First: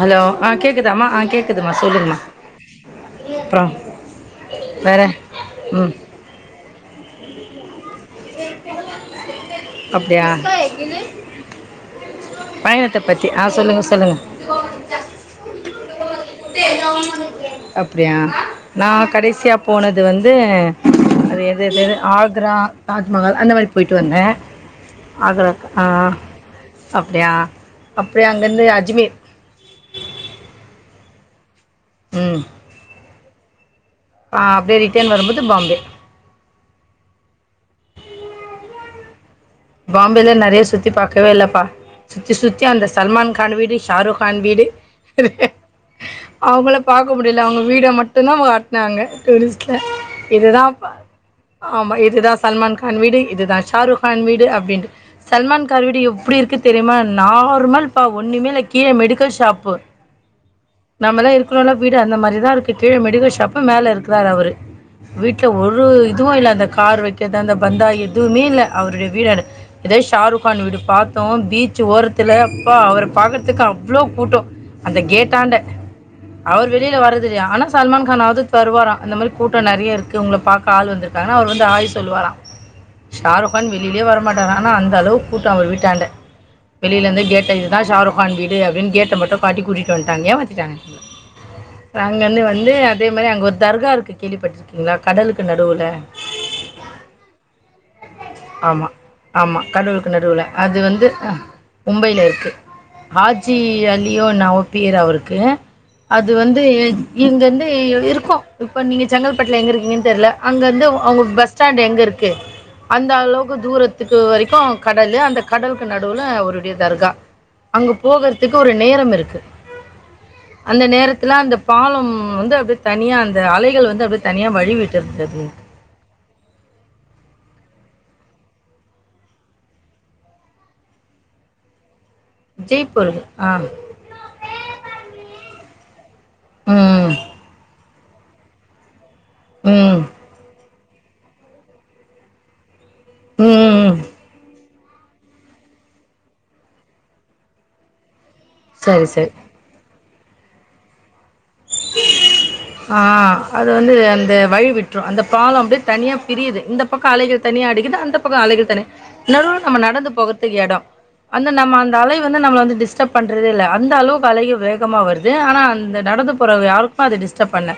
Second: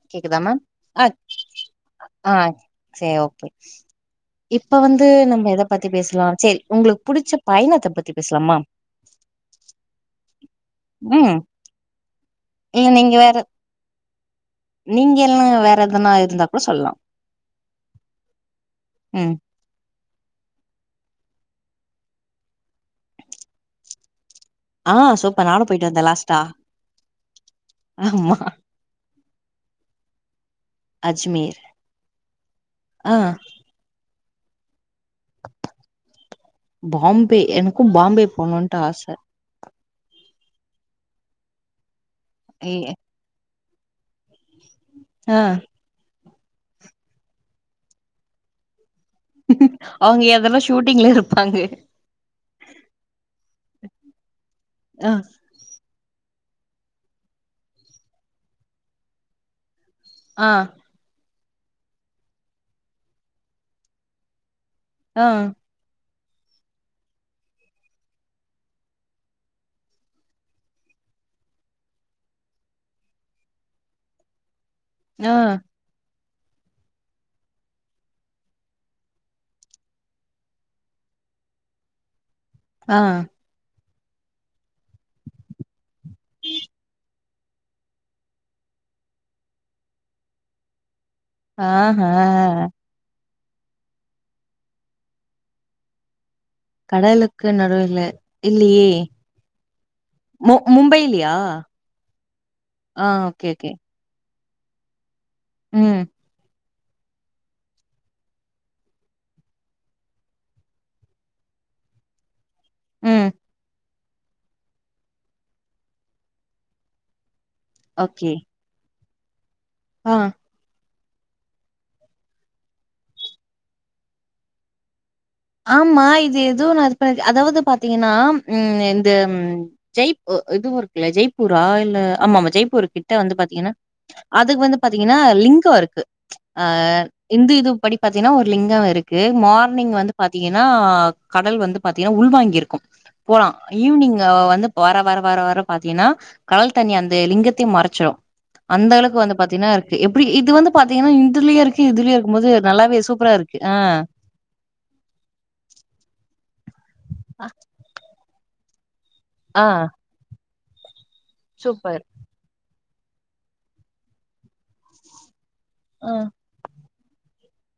Hello கேக்குத ஆ ma'am கேட்குதாம்மா ஆஹ் ஆ கேட்குதுமா சொல்லுங்கம்மா ஆஹ் செரி ஓகே அப்புறம் இப்ப வேற வந்து நம்ம எதை பத்தி பேசலாம் சரி உங்களுக்கு புடிச்ச பயணத்த பத்தி பேசலாமா அப்டியா ம் இல்ல பயணத்த நீங்க பத்தி வேற ஆ சொல்லுங்க சொல்லுங்க நீங்க எல்லா வேற எதனா இருந்தா கூட சொல்லலா அப்டியா நா ம் கடைசியா போனது அது வந்து அது எது என்னது ஆக்ரா தாஜ்மஹால் அந்த மாரி போய்ட்டு வந்தே ஆ அது சூப்பர் நானு போயிட்டு வந்தே ஆஹ் லாஸ்ட்டா அப்டியா அப்டியே ஆமா அங்கருந்து அஜ்மீர் அஜ்மீர் ம் ஆ ஆ அப்டியே ரிட்டர்ன் வரும்போது பாம்பே பாம்பே எனக்கும் பாம்பே போணுன்ட்டு ஆச பாம்பேல நெறய சுத்தி பாக்கவே இல்லப்பா சுத்தி சுத்தி ஏ அந்த சல்மான் கான் வீடு ஷாருக்கான் வீடு ஆ அவங்கள பாக்க முடியல அவங்க வீட மட்டுந்தா காட்னாங்க டூரிஸ்ட்ல அவங்க எதனா இதுதா ஷூட்டிங்ல இருப்பாங்க ஆமா இதுதா சல்மான் கான் வீடு இதுதா ஷாருக் கான் வீடு வேண்டு ஆ சல்மான் கான் வீடு எவ் எப்டி இருக்கு தெரியுமா நார்மல்ப்பா ஒண்ணுமே இல்ல கீழே மெடிக்கல் ஷாப்பு ஆ நம்மள்ளா இருக் ளோள வீடு அந்த மாரிதா இருக்கு கீழ மெடிக்கல் ஷாப்பு மேல இருக்குறாரு அவரு ஆ வீட்ல ஒரு எதுவு இல்ல அந்த கார் வைக்கிறது அந்த பந்தா எதுவுமே இல்ல அவரு வீடறு இதே ஷாருக்கான் வீடு பாத்தோ பீச் ஓரத்துல அப்பா அவர பாக்கறதுக்கு அவ்ளோ கூட்டொ அந்த ஆ கேட்டாண்ட அவர் வெளில வர்ரதில்லையா ஆனா சல்மான் கான்னாவது தருவாரா இந்த மாரி கூட்டம் நெறைய இருக்கு உங்கள பாக்க ஆள் வந்துருக்காங்கன்னா அவர் வந்து ஆய் சொல்லுவாரா ஆ ஷாருக்கான் வெளி ளிலே வரமாட்டாரா ஆனா அந்த அளவு கூட்டொ அவரு வீட்டாண்ட வெளியிலருந்தே கேட் இதுதா ஷாருக்கான் வீடு அப்படின்னு கேட்ட மட்டும் காட்டி கூட்டிட்டு வண்ட்டாங்க ஏமாத்திட்டாங்க ஆஹா அங்கருந்து வந்து அதே மாரி அங்க ஒரு தர்கா இருக்கு கேள்விப்பட்டிடுருக்கீங்களா கடலுக்கு நடுவுல கடலுக்கு நடுவு ஆமா ஆமா கடலுக்கு நடுவுல மு அது வந்து மும்பைலியா மும்பைல இருக்கு ஆ ஓகே ஹாஜி ஓகே. அலியோ நவப்பியர் அவருக் கு ம். அது வந் ந்து இங்க இந்து இருக்கு இப்ப நீங்க செங்கல்பட்டுல எங்க இருக்கீங்கன்னு தெர்ல அங்கருந்து அவ்ங்க பஸ் ஸ்டாண்ட் எங்க இருக்கு அந்த ம். அளவுக்கு தூரத் த்துக்கு வரைக்கு கடலு அந்த கடலுக்கு நடுல அவருடைய தர்கா அங்க ஓகே. போகற்துக்கு ஒரு நேரம் இருக் கு ஆ அந்த நேரத்துல அந்த பாலம் வந்து அப்டியே தனியா அந்த அலைகள் வந்து அப்டியே தனியா வழிவிட்டுருந்தது ஆமா இது ஏதோ நா ப அதாவது பாத்திங்கனா ம் இந்த ஜெய்ப் இதுவு இருக்குல்ல ஜெய்ப்பூரா இல்ல ஆமாமா ஜெய்ப்பூர் கிட்ட வந்து பாத்திங்கனா அதுக்கு வந்து பாத்திங்கனா லிங்க இருக்கு ஆ ம். இந்து இது படி பாத்திங்னா ஒரு லிங்க இருக் கு மார்னிங் ம். வந்து னா கடல் வந்து பாத்திங்னா உள்வாங்கி இருக்கு போலா ம் ஈவினிங் வந்து வர வர வர வர பாத்திங்கனா கடல் தண்ணி அந்த லிங்கத்தையு மறைச்சிரு அந்த சரி அளவுக் சரி வந்து பாத்திங்னா இருக் எப்படி இது வந்து பாத்திங்கனா இந்துலயு இருக்கு இதுலயு இருக்கு ஆ அது ஆ. வந்து அந்த வழி விட் ரு அந்த பால அப்படியே தனியா பிரியுது இந்தப்பக்க அலைகள் தனியா அடிக்குது அந்த பக்க அலைகள் தனியா நடுல ஆ நம்ம நடந்து போக துக்கு எட அந்த நம் அந்த சூப்பர். அலை வந்து நம்மள வந்து டிஸ் டர்ப் பண்றதே இல்ல அந்த அளவுக்கு அலைகள் வேகமா வருது ஆ னா அந்த ஆ நடந்து போற யாருக்கு அது டிஸ் டப் பண்ல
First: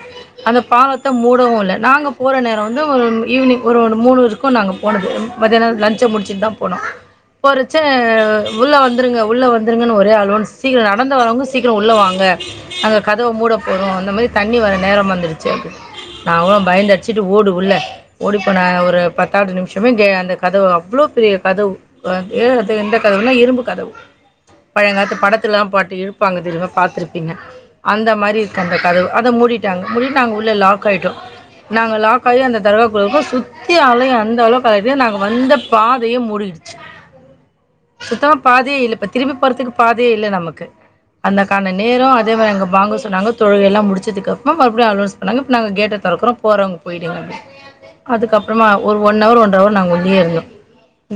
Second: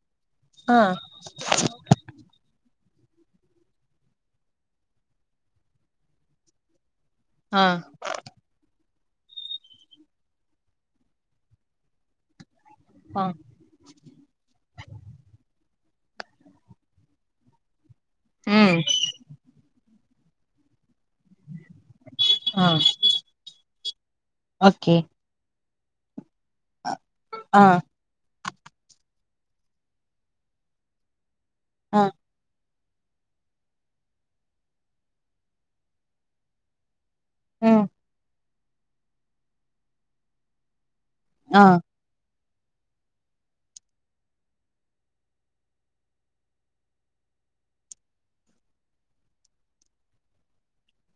அந்த ஆ பாலத்த மூடவு இல்ல நாங்க போற நேர வந்து ஈவினிங் ஒரு ஒரு மூணு இருக்கு நாங்க போனது மதியான லன்ச்ச முடிச்சுட்டுதா போனோ ஆ போறச்ச உள்ள வந்து ருங்க உள்ள வந்துருங்கன்னு ஒரே அனோன்ஸ் சீக்கிர நடந்து வரவங்க சீக்கிர உள்ள வாங்க அங்க ஆ கதவ மூட போறோ அந்த மாரி தண்ணி வர நேரம் வந்துடுச்சு அப்டின் நாங்களு பயந்தடிச்சுட்டு ஓடு உள்ள ஓடிப்போன ம் ஒரு பத்தாவது நிமிஷமே கே அந்த கதவ அவ்ளோ வ்ளோ பெரிய கதவு அ எ ஆ எந்த கதவுனா இரும்பு கதவு ஓகே. பழங்காலத்து படத்துலல்லா பா இழுப்பாங்க தெரிமா பாத்துருப்பீங்க ஆ அந்த மாரி அந்த கதவு அத மூடிட்டாங்க மூடிட் நாங்க உள்ள லாக் ஆய்ட்டோ நாங்க ஆ லாக்க ஆயி அந்த [unintelligible] ளுக்கு சுத்தி அலயு அந்த அளவு [unintelligible] இதே நாங்க வந்த பாதையே மூடிடுச்சு ம் சத்தமா பாதயே இல்ல இப்ப திருப்பி போற்துக்கு பாதயே இல்ல நமக்கு ஆ அந்தக்கான நேரோ அதே மாரி எங்க வாங்க சொன்னாங்க தொழக எல்லா முடிச் ச்சதுக்கப்பறோ மடிபியு அலோன்ஸ் பண்ணாங்க நாங்க கேட்ட தொறக்குறோ போறவங் போயிடுங்க அப்டின் அதுக்கப்புறமா ஒரு ஒன் அவர் ஒன்றவர் நாங்க உள்ளியே இருந்தோ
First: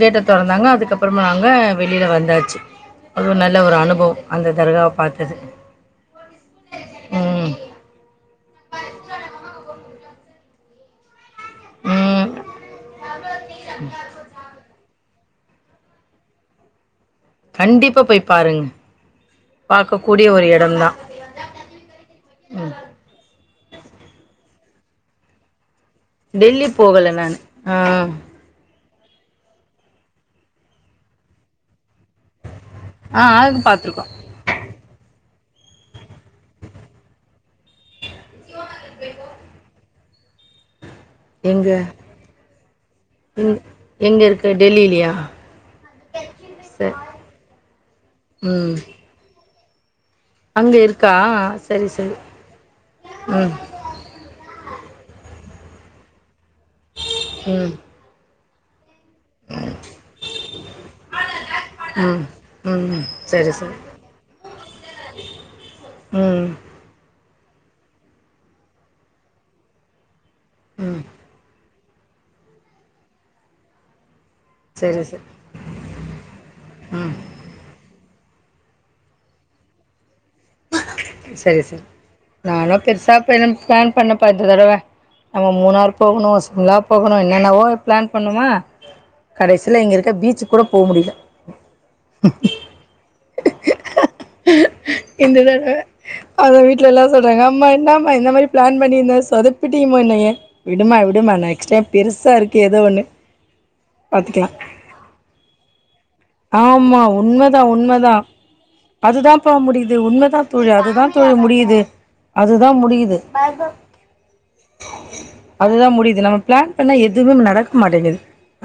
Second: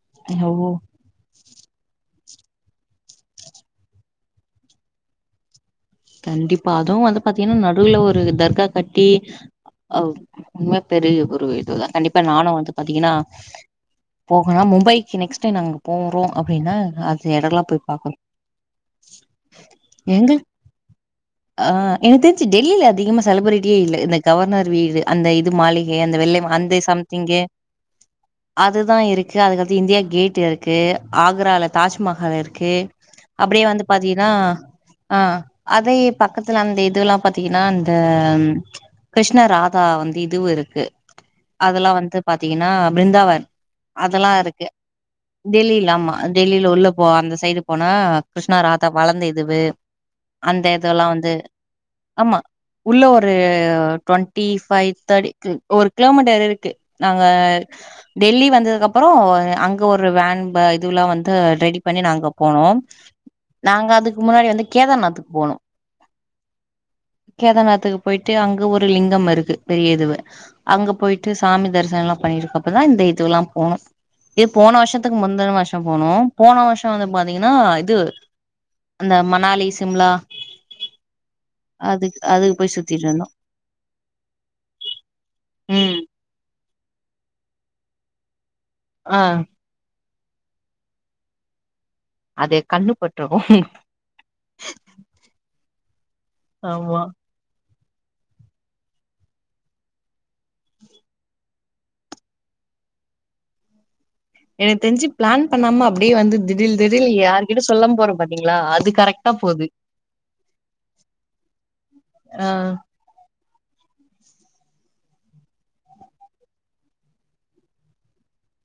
கேட்ட ஓ தொறந்தாங்க அதுக்கப்புறமா நாங்க வெளில வந்தாச்சு அதுவு நல்ல ஒரு அனுபவம் அந்த தர்காவ பாத்தது கண்டிப்பா அதுவு வந்து ம் பாத்தீங்ன்னா நடு வுல ஒரு தர்கா கட்டி அ அவ் நல்லா பெரிய கோ [unintelligible] கண்டிப்பா ம் நானு வந்து பாத்தீங்கன்னா போகனோ மும்பை நெக்ஸ்ட் டைம் நாங்க அங்க போறோ அப்டின்னா அ கண்டிப்பா போய் பாருங்க பாக்க கூடிய ஒரு எ அ எனக் தெரிஞ்சு ம் டெல்லியில அதிகமா செலிபிரிட்டியே இல்ல இந்த கவர்னர் வீடு அந்த இது மாளி டெல்லி போகல நானு அ இது தா இருக்கு அதுக்கடுத்து இந்தியா கேட் இருக்கு ஆக்ரால தாஜ்மஹால் இருக் கு ஆ ஆ அப்டியே வந்து பாத்துருக்கோம் பாத்தீங்ன்னா அ அதே பக்கத்துல அந்த இதுல்லா பாத்தீங்கன்னா அந்த கிருஷ்ண ராதா வந் இதுவு இருக்கு எங்க அதெல்லா வந்து பாத்தீங்கன்னா பிருந்தாவன் எங் எங்க அதெல்லா இருக்கு டெல்லிலயா டெல்லில ஆமா டெல்லியில உள்ள சரி போ அந்த சைடு போனா கிருஷ்ணா ம் ராதா வளந்த இதுவு அந்த அங்க இதெல்லா இருக்கா வந்து சரி சரி ஆமா உள்ள ஒரு ம் ட்வெண்ட்டி ஃபைவ் தேட்டி ம் ஒரு கிலோமீட்டர் இருக் நாங்க ம் டெல்லி வந் [unintelligible] அப்புறோ அங்க ஒரு வேன் ப இதுல்லா வந்து ரெடி பண்ணி ம் நாங்க போனோம் ம் சரி சரி நாங்க அதுக்கு முன்னாடி வந்து வேதாநாத்துக்கு போனு ம் கேதாநாத்துக்கு பொயிட்டு அங்க ஒரு லிங்கம் இருக்கு பெரிய இதுவே அங்க ம் பொயிட்டு சாமி தரிஸ் சனலா பண்ணிருக்கப்பதா இந்த இதுவ்ல்லா போணு இது போன சரி வருஷத்துக்கு சரி முந்தின வருஷொ போனோ போன வருஷொ வந்து ம் பாத்திங்கனா இது அந்த ம னாலி சிம்லா சரி சரி அதுக்கு அதுக்கு போய் நானு சுத்திட்டு பெருசா இருந்தோ பெரும் பிளான் பண்ணப்ப இந்த தடவை நம்ம மூணார் ம் போகணு சிம்லா போகணு என்னென்னவோ பிளான் பண்ணொமா ஆ கடைசியில இங்கருக் த பீச்சுக் கூட போ முடில அதை கண்ணு பற்று இந்த தடவ அத வீட்ல எல்லா சொல்றாங்க அம்மா ன்னாமா இந்த மாதிரி பிளான் பண்ணிருந்த சொதப்பிட்டியேமா என்னய விடுமா விடுமா நெக்ஸ்ட் டைம் பெருசா இருக்கு ஏதோ ஒண்ணு பாத்துக்கலா எனக் தெரிஞ்சி பிளான் பண்ணாம அப்டியே வந்து திடீல் ஆமா திடீல் உண்மதா யார்கிட்ட சொல்ல உண்மதா போறோம் பாத்தீங்களா அது கரெக்டா அதுதாம்ப்பா போது முடியிது உண்மதா தோழி அதுதா தோழி முடியிது ஆ அதுதா முடியிது அதுதா முடியுது நம்ம பிளான் பண்ணா எதுவுமே நடக்க மாட்டேங்குது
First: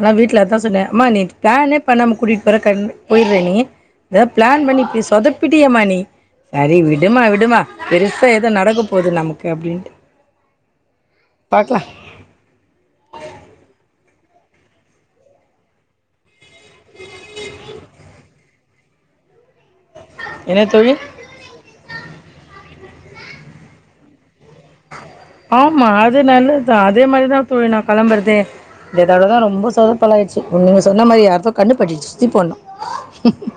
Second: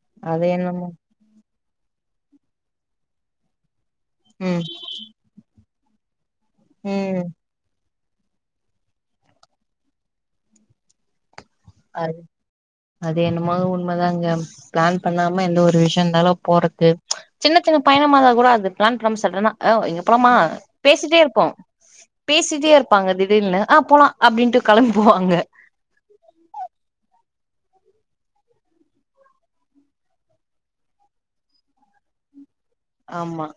நா வீட்ல அது அதான் சொன்னே என்னமோ அம்மா நீட் ப்ளானே பண்ணாம கூட்டிட் புற்க்கண் போய்ர்ர நீ த ம் பிளான் பண்ணி இப்டி சொதப்பிட் டியேமா நீ சரி விடுமா ம் விடுமா பெருசா எதோ நடக்க போது நமக்கு அப்டின்ட் அத் அது என்னமாத் உண் மதாங்க பிளான் பண்ணாம எந்த ஒரு விஷயொருந்தாலு போறத்து சின்ன சின்ன பயணமாருந்தா கூட அது பிளான் பண்ணாம சட்டனா யோவ் பொலமா என்ன தோழி பேசிட்டேருப்போ பேசிட்டேர் பாங்க திடில்னு ஆ போலா அப்டின்ட்டு கெளம்பி போவாங்க தா அதே மாரி தா தோழி நா கெளம்புறதே இந்த தடவ தா ரொம்ப சொதப்பல் ஆய்ச்சி நீங்க சொன்ன மாரி யாருக்கோ கண்ணு பட்டுட்ச் சுத்தி போடணு ஆமா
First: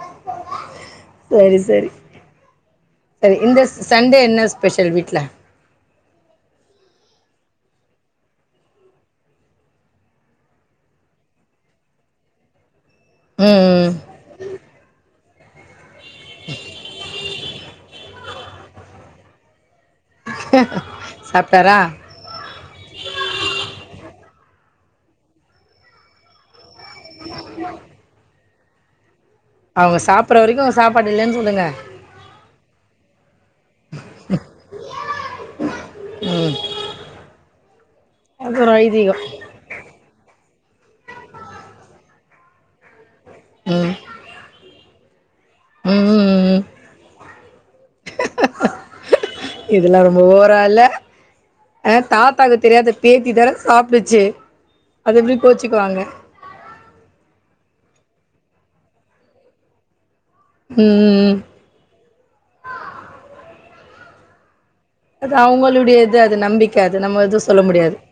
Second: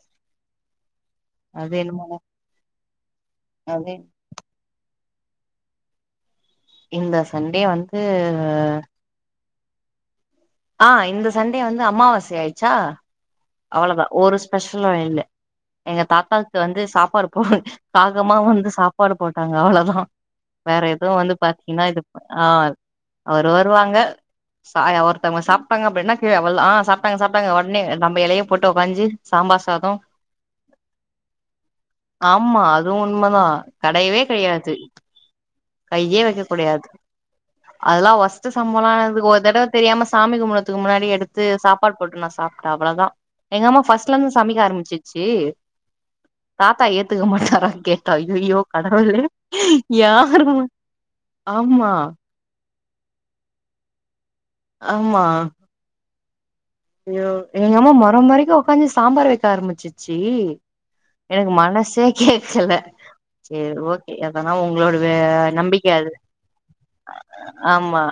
சரி அது சரி என்னமோ சரி இந்த அது சண்டே என்ன ஸ்பெஷல் வீட் ல இந்த சண்டே வந்து ஆஹ் இந்த சண்டே வந்து அமாவாசை ஆச்சா ம் ம் அவ்வளோதா ஒரு ஸ்பெஷலு இல்ல எங்க தாத்தாக்கு வந்து சாப்பாடுப்போடு ஹ கா அப்ரோமா வந்து சாப்பாடு போட்டாங்க அவ்ளோத வேற எதுவு வந்து சாப்ட்டாரா பாத்தீங்ன்னா இது ஆஹ் அவரு வருவாங்க சாய் ஒருத்தவங்க சாப்ட்டாங்க அப்டின்னா கீழ விளல ஆஹ் சாப்டாங்க சாப்டாங்க உடனே நம்ம எளைய போட்டு ஒக்காஞ்சு சாம்பார் சாதோ அவங்க சாப்பிட்ற வரைக்கும் அவங்க சாப்பாடு இல்லைன்னு சொல்லுங்க ஆமா அதுவு உண்மதா கெடையவே கெடையாது கையே வைக்கக்கூடியாது அதுலா வொர்ஸ்ட் அது ஒரு சம்பளா ஐதீகம் நடந்திருக்கு ஒரு தடவ தெரியாம சாமி கும்புடு எல்லாத்துக்கு முன்னாடி எடுத்து சாப்பாடு போட்டு நா சாப்ட்டே அவ்ளவுதான் எங்கம்மா ம் ஃபர்ஸ்ட்ல இருந்து சமைக்க ஆரம்மிச்சு ஏ ம் ம், ம். தாத்தா ஏத்துக்க மாட்டாரா கேட்டா அய்யயோ கடவுளே யா ல ஏ தாத்தாகு தெரியாத பேத்தி தர சாப்டுச்சு அது எப்டி கோச்சுக்குவாங்க யோ எங்க அம்மா மொற மொறக்க உக்காஞ்சி சாம்பார் வைக்க ஆரம்பிச்சுச் சி ம் ம், ம். எனக்கு மனசே கேக்கல சேரி ஓகே எதன ஒன்னு உங்ளோட வ அது நம்பிக்க அவங்களுடைய அது இது நம்பிக்கை அது நம்ம எதுவும் சொல்ல முடியாது ஆமா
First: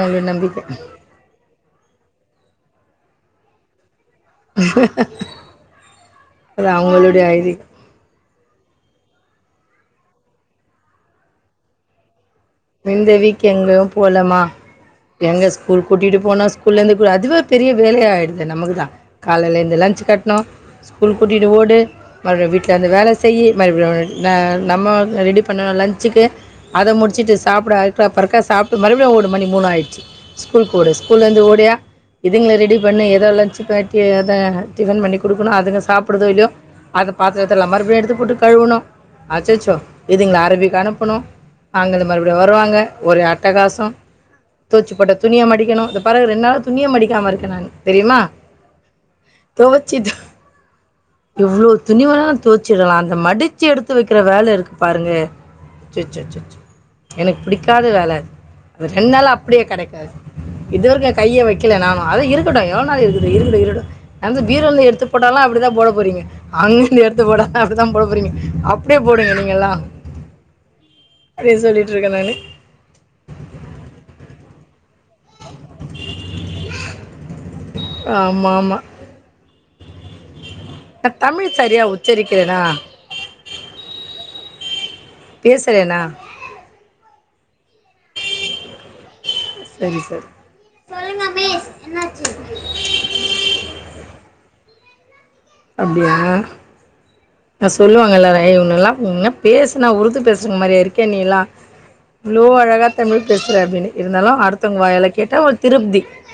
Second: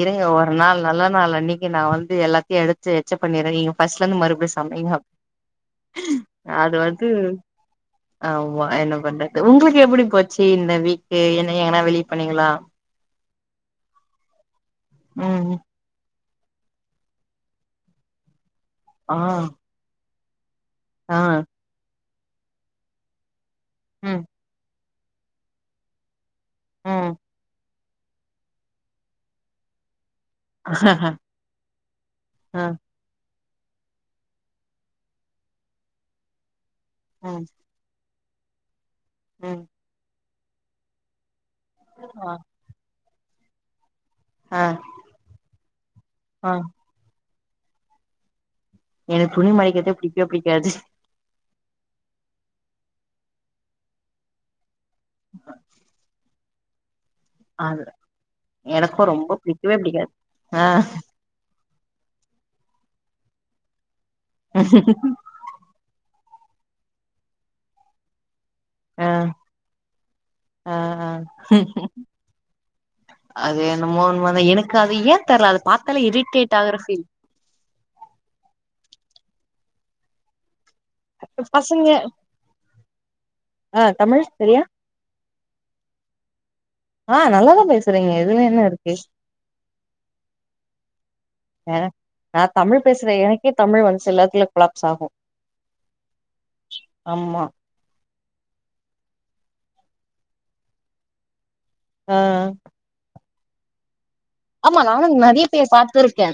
இருங்க ஒரு நம்பிக்கை நாள் நல்ல நாள் அன்னைக்கு நா வந்து எல்லா எடுத்து எச்ச பண்ணிறதீங்க ஃபர்ஸ்ட் உக்காந்து மறுபடியு சமைங்க அது வந்து அவங்களுடைய ஐதீகம் ஆமா என்ன பண்றது உங்ளுக்கு எப்டி போச்சு இந்த வீக் என்ன எங்கன்ன வெளிய போன்னி இந்த வீக் எங்கவு போலமா எங்க ம் ஸ்கூல் கூட்டிட்டு போன ஸ்கூல இருந்து கூ அதுவே பெரிய வேல ஆயிடுது நமக்கு தா ஆ காலையிலஎழுந்து லஞ்ச் கட் னு ஸ்கூல் ஆ கூட்டிட்டு ஓடு மறுபடி வீட்டில வந்து வேல செய்யி ம் [unintelligible] ந நம்மோ நா ரெடி பண்ணுவே லஞ்ச்க்கு அத ம் முடிச்சிட்டு ஸ் [unintelligible] அறக்க பறக்க சாப்ட்டு மறுபடியு ஓடு மணி மூணாயிட்ச்சி ஸ்கூல்க்கு ஓடு ஸ்கூலேந்து ஓடியா இதுங்கள ஆ ரெடி பண்ணி ஏதோ லஞ்ச் [unintelligible] டிஃபன் பண்ணி குடுக்கணு அதுங்க சாப்டுதோ இல்லையோ அத ம் பாத்தரத்தெல்லா மறுபடியு எடுத்துப் போட்டு கழுவணு ம் அச்சச்சோ இதுங்களா [unintelligible] அனுப்பணு வாங்கனத ஆ மறுபடியு வருவாங்க ஒரு அட்டகாசம் ஆ தோச்சி போட்ட துணிய மடிக்கணு இந்த பாருங்க ரெண்ட் ஆ. நாளா துணியே மடிக்காம இருக் [unintelligible] தெரியுமா எனக்கு துணி மடிக்கிறதே புடிக்கவே புடிக்காது எவ்ளோ துணி வேணாலு துவச்சிடலா அந்த மடிச்சி எடுத்து வக்கிற வேல இருக்கு பாருங்க சொச்சொச்சொச்சோ எனக்கு அது புடிக்காத வேல அது அது எனக்கு ரெண்ட் நாளா ரொம்ப அப்டியே பிடிக்கவே கெடக்கு அது பிடிக்காது ஆ இதுவரைக்கு நா கையே வெக் இல்ல நாம அது இருக்குட்டு எவ்ளோ நாள் இருக்குட்டு இருக்கட்டு இருக்கட்டு அந்த பீரோல்ல எடுத்து போட்டாலு அப்டிதா போடப் போறீங்க அங்கருந்து எடுத்து போட்டாலு அப்டி தா போட போறீங்க அப்டியே ஆ போடுங்க நீங்க எல்லா ஆ ஆ அதே சொல்லி அது என்னமோ உண்ம தா எனக்கு அத் [unintelligible] தெர்ல அதா பாத்தாலே இரிட்டேட் ஆகற ஃபீல் ஆமாம் ஆமாம் நா தமிழ் சரியா பசங்க உச்சரிக்கிறேனா ஆ தமிழ் சரியா பேசுறேனா ஆ நல்லாதா பேசுறீங்க இதுல என்ன இருக்கு செரி செரி ஆ நா கொளாப்ஸ் ஆகு அப்டியா ஏ ஆமா ஆ சொல்லுவாங்கல்ல ஏ இவனுவெல்லா இவனுவெல்லா பேசுனா உருது பேசுற மாரியா இருக்கே நீயெல்லா ஆ வ்ளோ அழகா தமிழ் பேசுரா அப்டினி ஆமா நானு நெறைய பேர் பாத்து இருக்கே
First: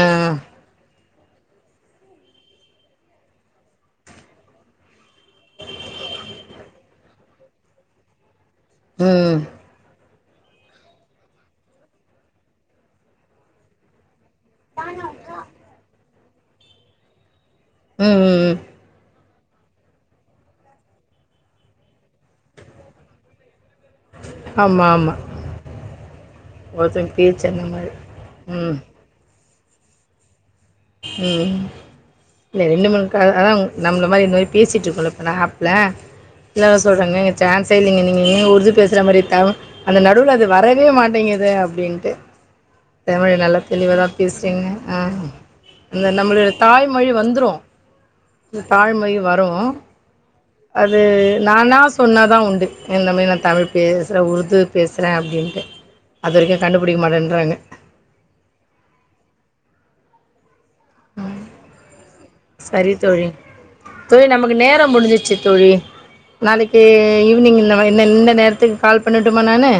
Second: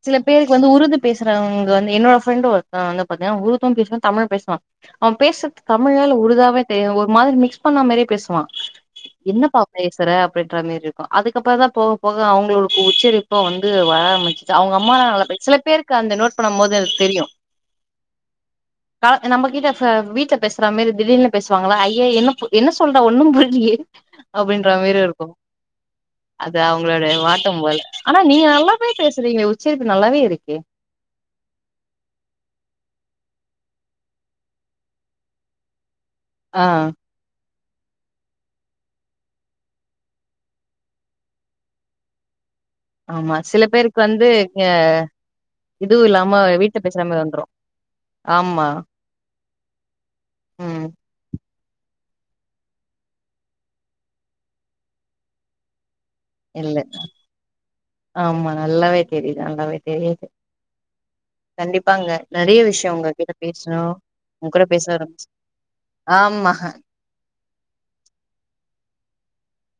ஆ சில பேருக்கு வந்து உருது பேசுறவங்க வந்து என்னோட ஃப் ஃப்ரெண்டு ஒருத்தவ வந்து பாத்தியனா உருது பேசுவா தமிழ் பேசுவா அவ பேசுறது தமிழா உருதாவே தெரியது ஒரு மாரி மிக்ஸ் பண்ண மாரியே பேசுவா ம் என்னப்பா பேசுற பின்ட்ற மாரி இருக்கு அதுக்கப்புறோ தா போ போக அவங்களுக்கு உச்சரிப்பு வந்து வர ஆரம்பிச் ச அவங்க அம்மா நா நல்லா பேச் சில பேருக்கு அந்த நோட் பண்ண போது அது தெரியு உம் உம் உம் க நம்ம கிட்ட ச வீட்ல பேசுற மாரி திடீர்னு பேசுவாங்களா ஐய என்னப் என்ன சொல்றா ஒன்னு புரிலியே அப்டின்ற ஆமா மாரி ஆமா இருக்கு அது அவ் ஒருத்தங்க உங்களோடய பேச்சு வாட்டம் அந்த போல மாரி ஆனா நீ ம் நல்லாவே பேசுறீங்களே உ சரி இப்ப நல்லாவே இருக்கே உஹ்ம் இல்ல ரெண்டு மூணு கா ஆ நம்மள மாரி இந்த மாரி பேசிட்டு இருக்கோல இப்ப நா ஆப்ல ஆ சிலர்ல்லா சொல்றாங்க சான்சே இல்லைங்க நீங்க எங்க உருது பேசுற மாரி தவ் அந்த நடுவுல அது வரவே மாட்டேங்குது அப்டின்ட்டு ஆமா தமிழ் நல்லா சில பேருக்கு தெளிவதா வந்து பேசுறீங்க ஆஹ் இதுவு அந்த இல்லாம நம்மளோட வீட்ல பேசுற தாய்மொழி மாரி வந்துரு ஆமா தாய்மொழி வரு ம் அது நானா சொன்னாதா உண்டு இந்த மாரி நா தமிழ் பேசுறே உருது பேசுறே அப்டின்ட்டு இல்லக்கா ஆமா நல்லாவே தெரிது நல்லாவே தெரி ம் நெறைய விஷயோ சரி தோழி உங்ககிட்ட பேசணு தோழி உங்க நமக்கு கூட நேர பேச ரொம்ப முடிஞ்சிச்சு தோழி ஆமா நாளைக்கு ஈவினிங் இந்த மா இந்த இந்த நேரத்துக்கு கால் பண்ணட்டு மா நானு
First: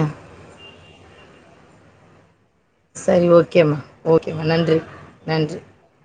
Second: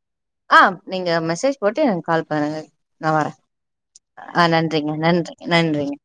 ஆஹ் நீங்க மெசேஜ் போட்டு கால் பண்ணுங்க நா சரி வரே ஓகேம்மா ஓகேம்மா ஆஹ் நன்றி நன்றிங்க நன்றிங்க நன்றி நன்றிங்க